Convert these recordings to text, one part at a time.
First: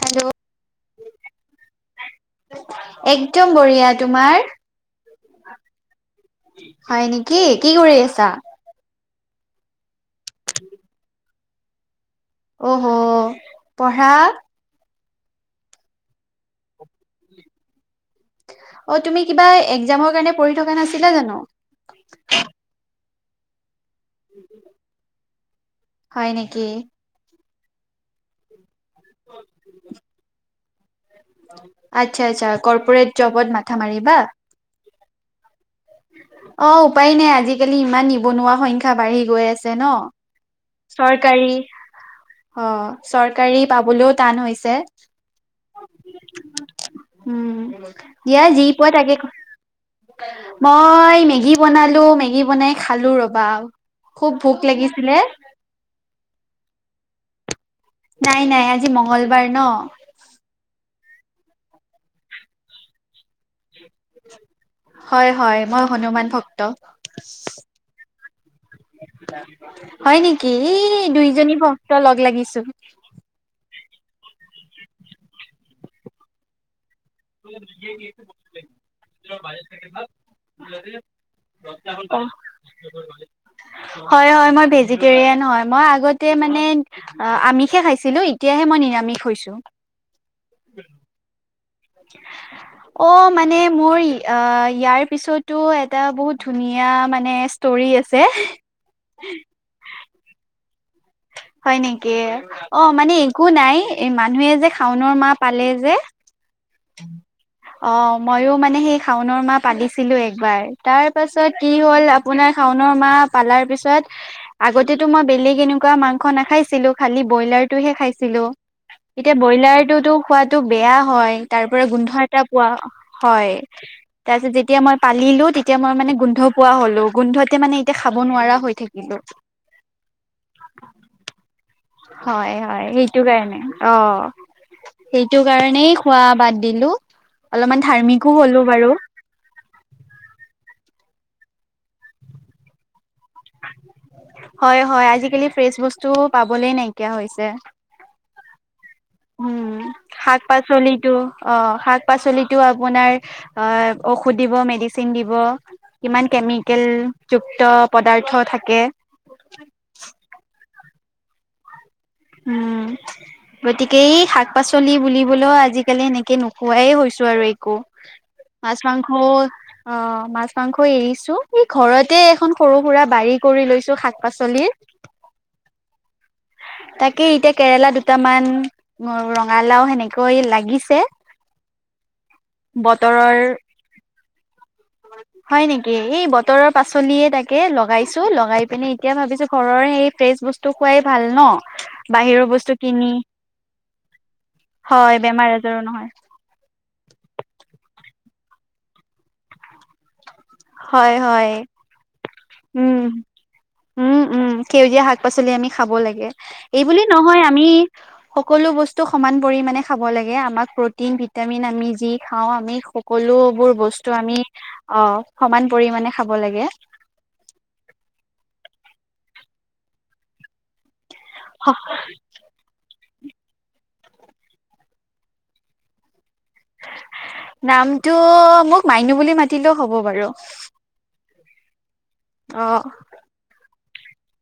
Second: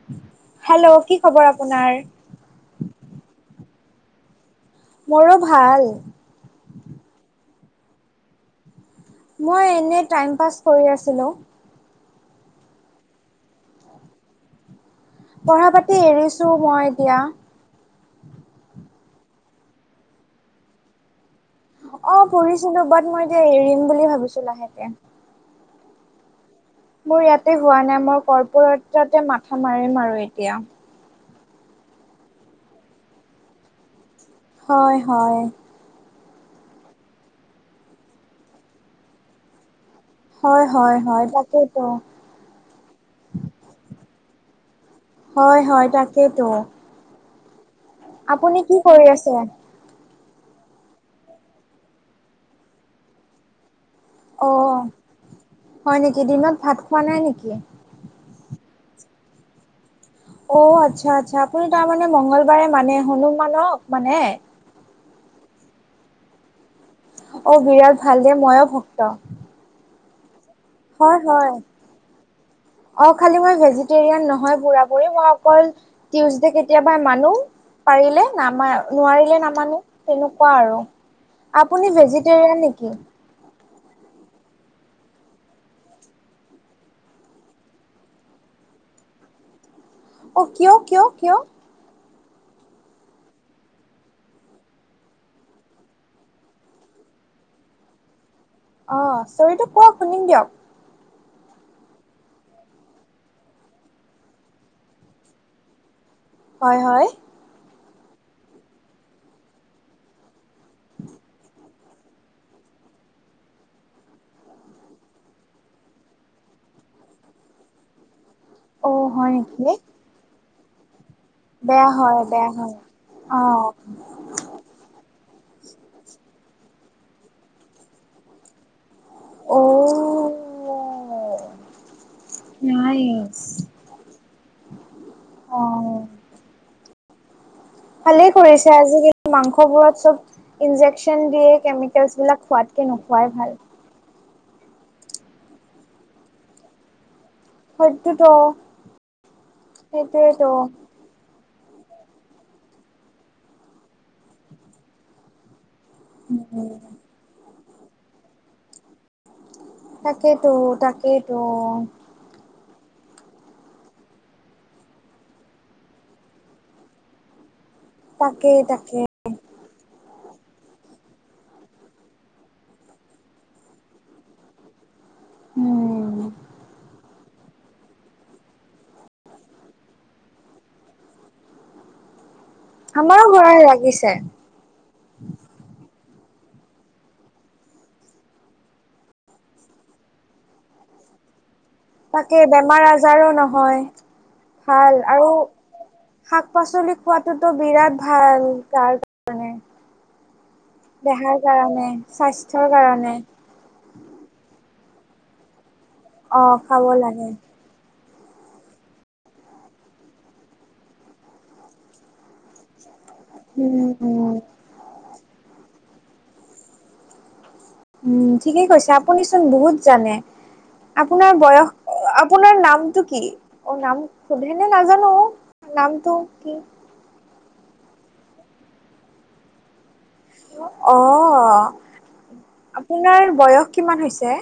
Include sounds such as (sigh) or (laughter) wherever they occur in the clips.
Hello hello কি খবৰ আপোনাৰ? একদম বঢ়িয়া তোমাৰ। মোৰো ভাল। হয় নেকি, কি কৰি আছা? মই এনে টাইম পাছ কৰি আছিলো। অহ, পঢ়া পঢ়া-পাতি এৰিছোঁ মই এতিয়া। অ, তুমি কিবা একজামৰ কাৰণে পঢ়ি থকা নাছিলা জানো? অ পঢ়িছিল। বাট, মই এতিয়া এৰিম বুলি ভাবিছো লাহেকে। হয় নেকি? মোৰ ইয়াতে হোৱা নাই মই কৰ্পূৰত তাতে মাথা মাৰিম আৰু এতিয়া। আচ্ছা, আচ্ছা, কৰ্পূৰেট জবত মাথা মাৰিবা হয়, হয়! অ উপায় নাই, আজিকালি ইমান নিবনুৱা সংখ্যা বাঢ়ি গৈ আছে ন! হয় হয় হয় চৰকাৰী, তাকেইতো। অ চৰকাৰী পাবলৈও টান হৈছে। হয়, হয়, তাকেইতো। উম দিয়া, আপুনি যি কি পোৱা কৰি তাকে আছে? মই মেগী বনালো, মেগী বনাই খালো ৰবা! খুব ভোক অ' লাগিছিলে, হয় নেকি, দিনত ভাত খোৱা নাই নেকি? নাই, নাই আজি মঙংগলবাৰ ন! অ' আচ্ছা, আচ্ছা, আপুনি তাৰমানে মঙ্গলবাৰে মানে হনুমানক মানে। হয়, হয়, মই হনুমান ভক্ত! অ বিৰাট ভাল দে মইয় ভক্ত। হয় নেকি, হয় হয় দুইজনী ভক্ত লগ লাগিছো। অ খালি মই ভেজিটেৰিয়ান নহয় পুৰা- পুৰি, মই অকল টিউজডে কেতিয়াবা মানো পাৰিলে, নামা নোৱাৰিলে নামানো তেনেকুৱা আৰু। আপুনি ভেজিটেৰিয়ান নেকি? হয়, হয়, মই ভেজিটেৰিয়ান হয়। মই আগতে মানে অ আমিষে খাইছিলো, এতিয়াহে মই নিৰামিষ হৈছো। অঁ, কিয়? কিয়? কিয়? (unintelligible) অ মানে মোৰ, অ ইয়াৰ পিছতো এটা বহুত ধুনীয়া মানে তৰি আছে। অ ষ্টৰিটো কুবক, শুনিম দিয়ক। হয় নেকি? অ মানে একো নাই মানুহে যে শাওনৰ মা পালে যে হয়, হয়! অঁ ময়ো মানে সেই শাওনৰ মাহ পালিছিলোঁ একবাৰ। তাৰপাছত কি হ'ল-আপোনাৰ শাওনৰ মাহ পালাৰ পিছত, আগতেতো মই বেলেগ এনে মাংস নাখাইছিলোঁ, অকল বইলাৰটোহে খাইছিলো। অ এতিয়া হয় নেকি ব্ৰইলাৰটোতো খোবাত টো বেয়া হয়, তাৰ পৰা বেয়া গোন্ধ হয় এটা বেয়া পোৱা হয় অ হয়। তাৰ পিছত যেতিয়া মই পালিলো! তেতিয়া মই মানে গোন্ধ পোৱা হলো, গোন্ধতে মানে এতিয়া খাব নোৱাৰা হৈ থাকিলো। অঁ হয়, হয়, সেইটো নাইচ কাৰণে। অ! সেইটো কাৰণেই অ খোৱা বাদ দিলো। অলপমান ভালেই ধাৰ্মিকো হ'লো কৰিছে বাৰু। আজিকালি মাংসবোৰত চব ইনজেকচন দিয়ে, কেমিকেলচ বিলাক খোৱাতকে নোখোৱাই ভাল। হয়, হয় আজিকালি ফ্ৰেছ বস্তু পাবলেই নাইকিয়া হৈছে। সেইটোত উম শাক পাচলি টো অ শাক পাচলিটো আপোনাৰ অ ঔষধ দিব মেডিচিন দিব কিমান কেমিকেল যুক্ত পদাৰ্থ থাকে তাকেইতো তাকেইতো উম গতিকে এই শাক পাচলি বুলিবলৈও আজিকালি এনেকে নোখোৱাই হৈছোঁ আৰু একো তাকেই মাছ তাকে মাংস অ মাছ মাংস এৰিছো এই ঘৰতে এখন সৰু সুৰা বাৰী কৰি লৈছো শাক পাচলিৰ উম তাকে এতিয়া কেৰেলা দুটামান ৰঙালাও সেনেকৈ লাগিছে আমাৰো বতৰৰ হৱাই লাগিছে হয় নিকি এই বতৰৰ পাচলিয়ে তাকে লগাইছো লগাই পিনে এতিয়া ভাবিছো ঘৰৰ সেই ফেচ বস্তু খুৱাই ভাল ন তাকে বাহিৰৰ বস্তু বেমাৰ কিনি আজাৰো নহয় ভাল হয় আৰু বেমাৰ আজাৰো নহয় শাক পাচলি খোৱাটোত বিৰাট ভাল তাৰ কোনে হয় দেহাৰ হয় কাৰণে স্বাস্থ্যৰ উম কাৰণে উম উম সেউজীয়া শাক পাচলি আমি খাব লাগে অ খাব এইবুলি লাগে নহয় আমি সকলো বস্তু সমান পৰিমণে খাব লাগে আমাক প্ৰটিন ভিটামিন আমি যি খাওঁ আমি সক সকলো বোৰ উম বস্তু উম আমি অ সমান পৰিমাণে খাব লাগে উম ঠিকেই কৈছে আপুনিচোন বহুত জানে আপোনাৰ বয়স আপোনাৰ নামটো কি অ নাম সোধে নে নাজানো নামটো কি নামটো মোক মাইনু বুলি মাতিলেও হ'ব বাৰু অ অ আপোনাৰ বয়স কিমান হৈছে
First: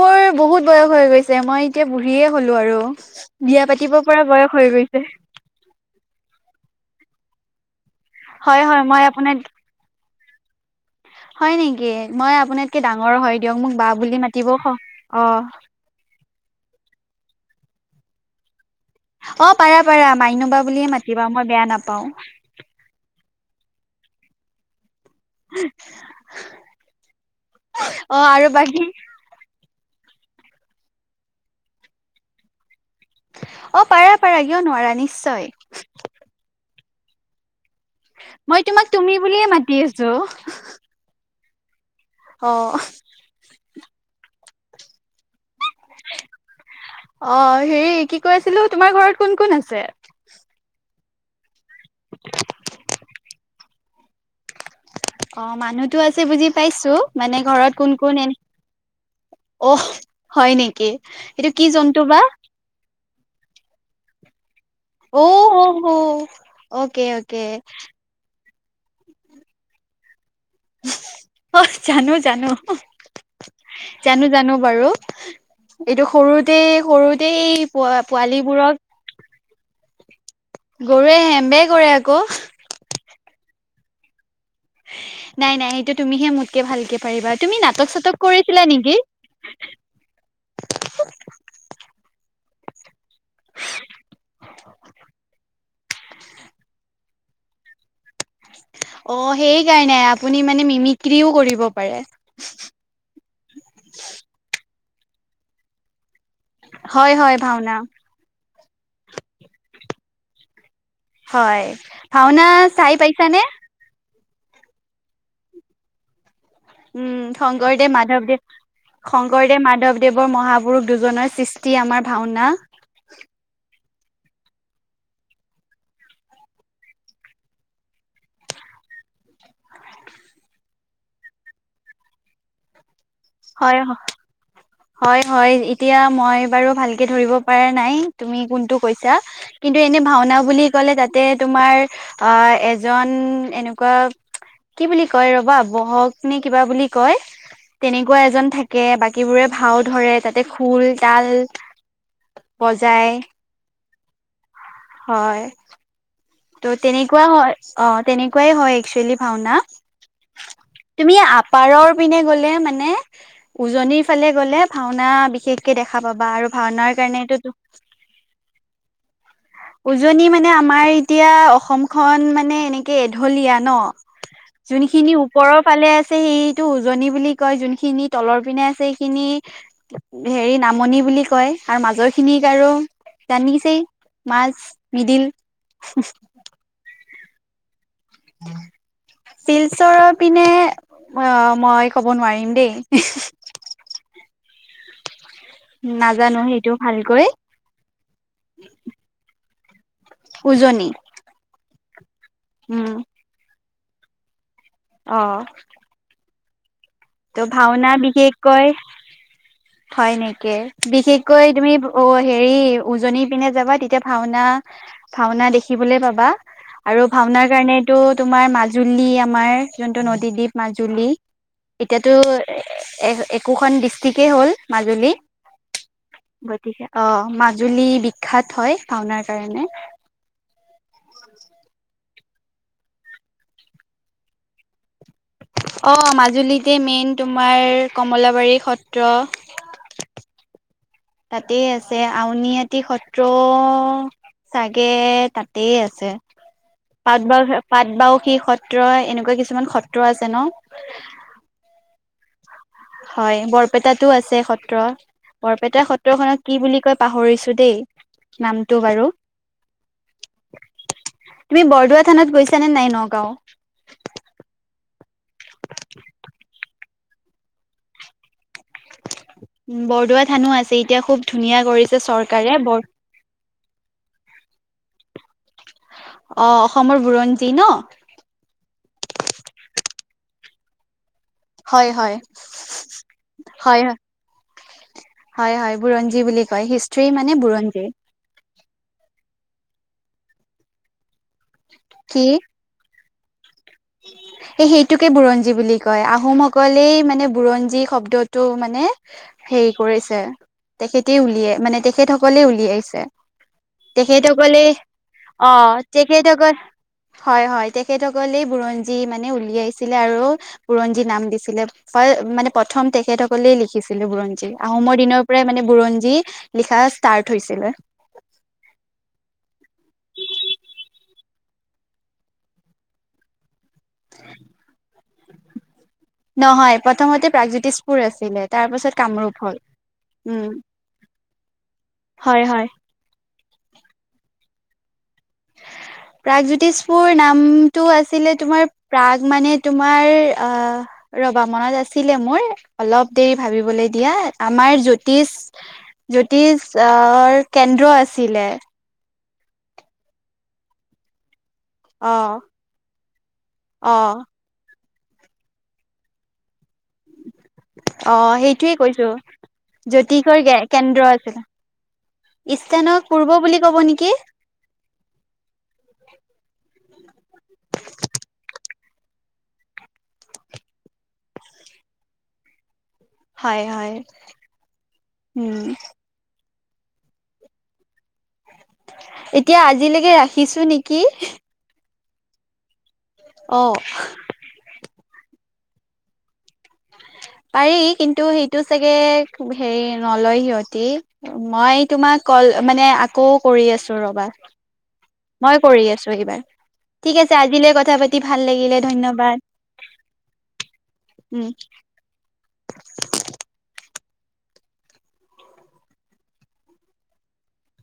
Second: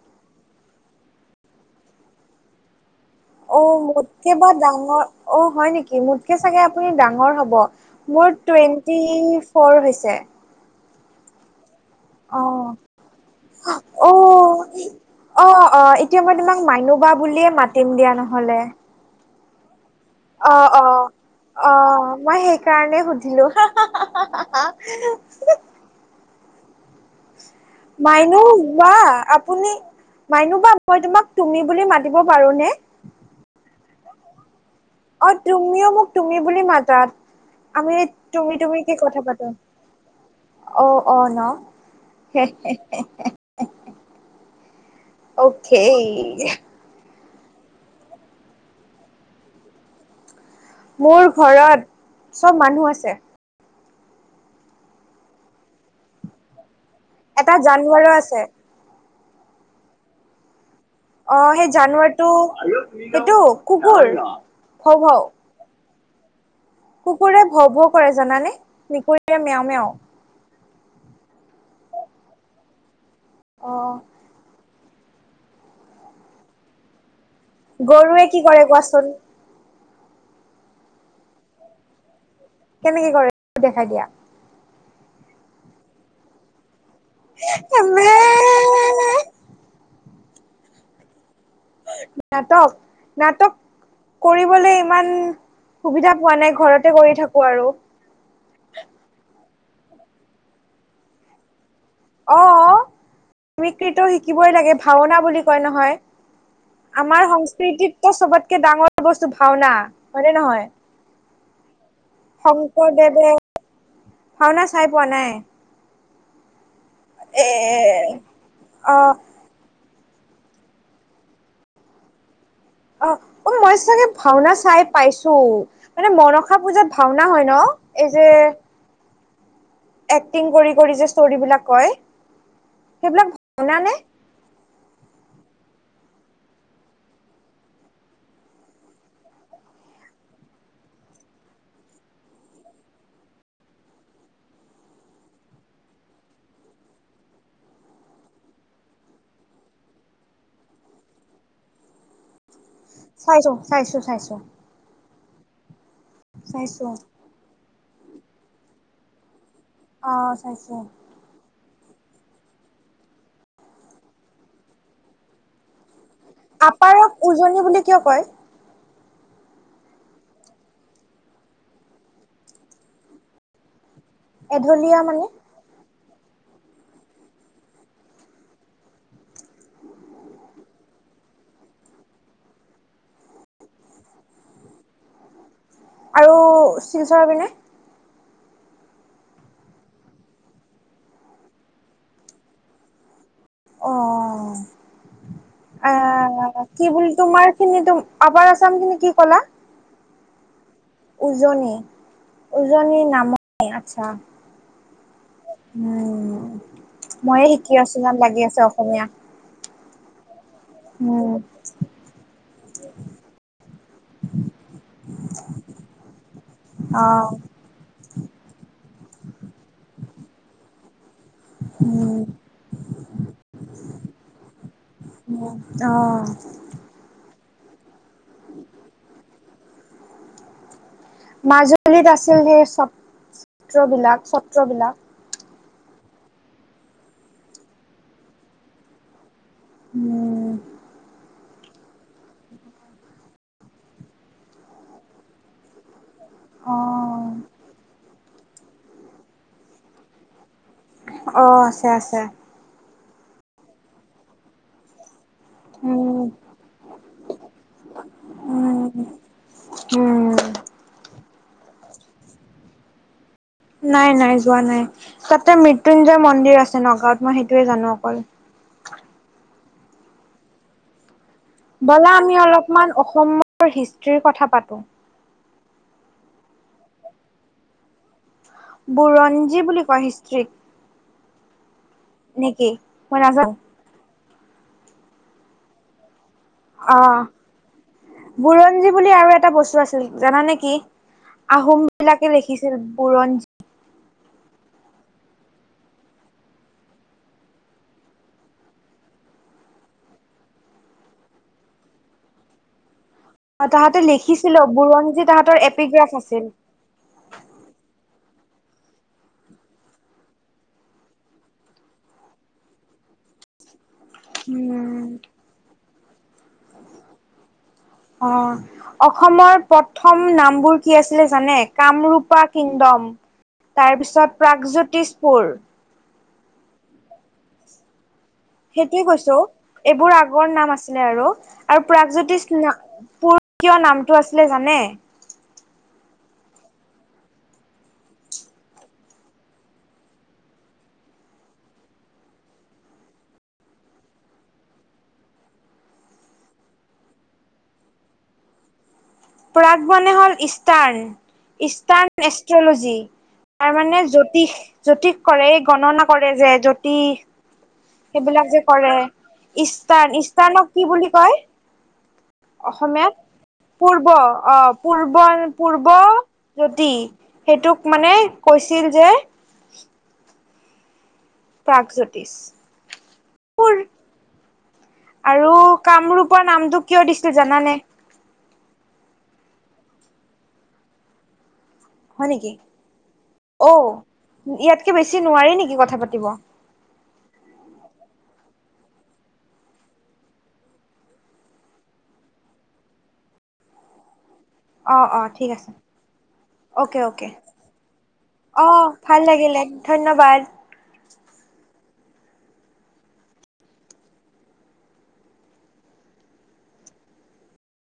মোৰ বহুত বয়স হৈ গৈছে মই এতিয়া বুঢ়ীয়ে হলো আৰু অ বিয়া পাতিব পৰা মোতকে বা বয়স হৈ ডাঙৰ গৈছে অ হয় নিকি মোতকে চাগে আপুনি ডাঙৰ হব মোৰ হয় হয় টুৱেণ্টি মই আপোনাত ফ'ৰ হৈছে হয় নিকি মই অ আপোনাতকে ডাঙৰ হয় দিয়ক মোক বা অ বুলি মাতিব খ অ এতিয়া মই তোমাক মাইনু বা বুলিয়ে মাতিম দিয়া নহলে অ', পাৰা পাৰা মাইনু অ বা বুলিয়ে মাতিবা মই বেয়া নাপাওঁ। সেই কাৰণে সুধিলো হা হা হা হা হা- (unintelligible) অ মাইনু আৰু বাকী বা আপুনি মাইনু বা মই তোমাক তুমি বুলি মাতিব পাৰোনে? অ' পাৰা পাৰা কিয় নোৱাৰা নি অ', তুমিও মোক তুমি বুলি মাতা আমি তুমি মই তোমাক তুমিকে তুমি কথা বুলিয়ে পাতো। মাতি আছো। অ', অ', ন হে অ হে হে হে অখেই অ', হেৰি কি কৈ আছিলো তোমাৰ ঘৰত কোন কোন আছে? মোৰ ঘৰত চব মানুহ আছে। অ', মানুহতো আছে বুজি পাইছো মানে এটা ঘৰত কোন জানুৱাৰো কোন এনে আছে। অ'হ, হয় নিকি! অ', সেই জানুৱাৰটো এইটো কুকুৰ ভৌ ভৌ অ হৌ' হৌ' কুকুৰে ভৌ ভৌ কৰে জানানে, মেকুৰীৰে মেও মেও অ', জানো জানো অ জানো জানো বাৰু এইটো সৰুতে সৰুতেই গৰুৱে কি কৰে পোৱালীবোৰক কোৱাচোন? গৰুৱে হেম্বে কৰে আকৌ কেনেকে কৰে দেখাই দিয়া নাই নাই সেইটো তুমিহে মোতকে ভালকে পাৰিবা, তুমি নাটক চাটক কৰিছিলা নেকি? নাটক নাটক নাটক কৰিবলে ইমান সুবিধা পোৱা নাই ঘৰতে কৰি থাকো আৰু অঁ, সেই কাৰণে আপুনি মানে মিমিক্ৰীও কৰিব পাৰে। অঁ, মিমিক্ৰিটো শিকিবই লাগে ভাওনা বুলি কয় নহয় হয় আমাৰ হয় ভাওনা সংস্কৃতিতো চবতকে ডাঙৰ বস্তু ভাওনা হয়নে নহয়। হয়, ভাওনা চাই শংকৰদেৱে পাইছানে? ভাওনা চাই পোৱা নাই। উম, এ শংকৰদেৱ মাধৱদেৱ অ শং কৰদেৱ মাধৱদেৱৰ মহাপুৰুষ দুজনৰ সৃষ্টি আমাৰ ভাওনা অ, অ, মই চাগে ভাওনা চাই পাইছো মানে মনসা পূজাত ভাওনা হয় ন, এই যে এক্টিং কৰি কৰি যে ষ্টৰিবলাক কয়, সেইবিলাক হয় ভওনা হয় নে? হয়, হয়, এতিয়া মই বাৰু ভালকে ধৰিব পৰা নাই তুমি কোনটো কৈছা কিন্তু এনে ভাওনা বুলি ক'লে তাতে তোমাৰ অ, এজন এনেকুৱা কি বুলি কয় ৰবা, বহক নে কিবা বুলি কয় তেনেকুৱা এজন থাকে বাকীবোৰে ভাও ধৰে, তাতে খোল তাল বজায় চাইছো চাইছো চাইছো হয় ত' চাইছো তেনেকুৱা হয়, অঁ তেনেকুৱাই হয় একচুৱেলি ভাওনা অঁ', চাইছোঁ। তুমি আপাৰৰ পিনে গ'লে মানে, উজনিৰ ফালে গ'লে ভাওনা বিশেষ কে দেখা পাবা আৰু ভাওনাৰ আপাৰক কাৰণেটো উজনি বুলি কিয় কয়? উজনি মানে আমাৰ এতিয়া অসমখন মানে এনেকে এঢলীয়া ন' এঢলীয়া যোনখিনি মানে ওপৰত ফালে আছে সেইটো উজনি বুলি কয়, যোনখিনি তলৰ পিনে আছে সেইখিনি হেৰি নামনি বুলি কয়, আৰু মাজৰ খিনিক আৰু জানিছেই মাছ মিদিল অ শিলচৰ যাবি নে শিলচৰৰ পিনে অঁ মই ক'ব নোৱাৰিম দেই। অঁ, নাজানো আহ সেইটো কি বুলি ভালকৈ তোমাৰ খিনি টো আপাৰ আছাম খিনি কি কলা উজনি উজনি, উম উজনিৰ নামনি আচ্ছা। অ। উম ময়েই ত' শিকি ভাওনা আছো ইমান লাগি আছে বিশেষকৈ অসমীয়া। হয় নেকি, উম বিশেষকৈ তুমি অ হেৰি উজনিৰ পিনে যাবা তেতিয়া ভাওনা ভাওনা দেখিবলে পাবা অ আৰু ভাওনাৰ কাৰণেতো তোমাৰ মাজুলী আমাৰ যোনটো নদীদ্বীপ মাজুলী এতিয়াতো উম একোখন ডিষ্ট্ৰিকেই হ'ল মাজুলী অ গতিকে অ মাজুলী বিখ্যাত হয় ভাওনাৰ কাৰণে মাজুলীত আছিল সেই চত্ৰবিলাক চত্ৰবিলাক অ মাজুলীতে মেইন তোমাৰ কমলাবাৰী সত্ৰ উম তাতেই আছে আউনীআটি সত্ৰ চাগে তাতেই আছে অ পাট বাও পাট বাওসি সত্ৰ এনেকুৱা কিছুমান সত্ৰ আছে ন অ আছে আছে হয় বৰপেটাতো আছে সত্ৰ বৰপেটা উম, সত্ৰখনক কি বুলি কয় পাহৰিছো দেই নামটো উম, বাৰু উম তুমি বৰদোৱা থানাত গৈছা নে নাই নগাঁও নাই নাই যোৱা নাই তাতে মৃত্যুঞ্জয় মন্দিৰ আছে নগাঁৱত মই সেইটোয়ে জানো অকল বৰদোৱা থানো আছে এতিয়া খুৱ ব'লা আমি অলপমান অসমৰ হিষ্ট্ৰীৰ কথা পাতো অ অসমৰ বুৰঞ্জী ন বুৰঞ্জী বুলি কয় হিষ্ট্ৰীক হয় হয় নেকি মই নাজানো হয় হয় হয় বুৰঞ্জী বুলি হয় হিষ্ট্ৰি অ'। মানে বুৰঞ্জী বুৰঞ্জী বুলি আৰু এটা বস্তু আছিল জানা নেকি আহোম কি বিলাকে লিখি ছিল বুৰঞ্জী (unintelligible) সেই সেইটোকে বুৰঞ্জী বুলি কয় আহোমসকলেই মানে বুৰঞ্জী শব্দটো মানে হেৰি কৰিছে তেখেতে উলিয়াই মানে তেখেত সকলে উলিয়াইছে অ', তাহাঁতে লিখিছিল তেখেতসকলে বুৰঞ্জী অ তাহাঁতৰ এপিগ্ৰাফ আছিল তেখেতসকল হয় হয় তেখেতসকলে বুৰঞ্জী মানে উলিয়াইছিলে আৰু বুৰঞ্জী নাম দিছিলে মানে প্ৰথম তেখেতসকলেই লিখিছিলে বুৰন জী আহোমৰ উম, দিনৰ পৰাই মানে বুৰঞ্জী লিখা ষ্টাৰ্ট হৈছিলে অ অসমৰ প্ৰথম নামবোৰ কি আছিলে জানে কামৰূপা কিংডম তাৰপিছত প্ৰাগজ্যোতিষপুৰ নহয় প্ৰথমতে প্ৰাগজ্যোতিষপুৰ আছিলে তাৰ পাছত সেইটোয়ে কামৰূপ কৈছো হ'ল। এইবোৰ আগৰ উম নাম আছিলে আৰু আৰু হয় প্ৰাগজ্যোতিষ হয় না পুৰ কিয় নামটো আছিলে জানে (inaudible) প্ৰাগজ্যোতিষপুৰ নামটো আছিলে তোমাৰ প্ৰাগ মানে তোমাৰ আহ ৰবা মনত আছিলে মোৰ অলপ দেৰি ভাবিবলে দিয়া আমাৰ জ্যোতিষ জ্যোতিষৰ কেন্দ্ৰ আছিলে। পৰাগ মনে হ'ল ইষ্টাৰ্ণ অ ইষ্টাৰ্ণ এষ্ট্ৰলজী তাৰমানে অ জ্যোতিষ। জ্যোতিষ কৰে গণনা কৰে যে জ্যোতি। অ সেইবিলাক যে সেইটোয়ে কৰে কৈছো ইষ্টাৰ্ণ জ্যোতিষৰ ইষ্টাৰ্ণক কি কেন্দ্ৰ বুলি কয়? আছিলে ইষ্টানক অসমীয়াত পূৰ্ব বুলি কব পূৰ্ব নেকি। অ', পূৰ্ব পূৰ্বজোতি সেইটোক মানে কৈছিল যে প্ৰাগজ্যোতিষ। হয় হয় আৰু উম কামৰূপৰ নামটো কিয় দিছিল জানানে। এতিয়া আজিলৈকে ৰাখিছো নেকি। হয় নেকি অ', ইয়াতকে বেছি নোৱাৰি নেকি কথা পাতিব? পাৰি কিন্তু সিটো চাগে হেৰি নলয় সিহঁতি। মই তোমাক কল মানে আকৌ কৰি আছো ৰবা। অ', অ'। ঠিক মই আছে কৰি আছো এইবাৰ। অ'কে ঠিক অ'কে আছে আজিলৈ কথা পাতি ভাল অ লাগিলে ভাল লাগিলে ধন্যবাদ। উম।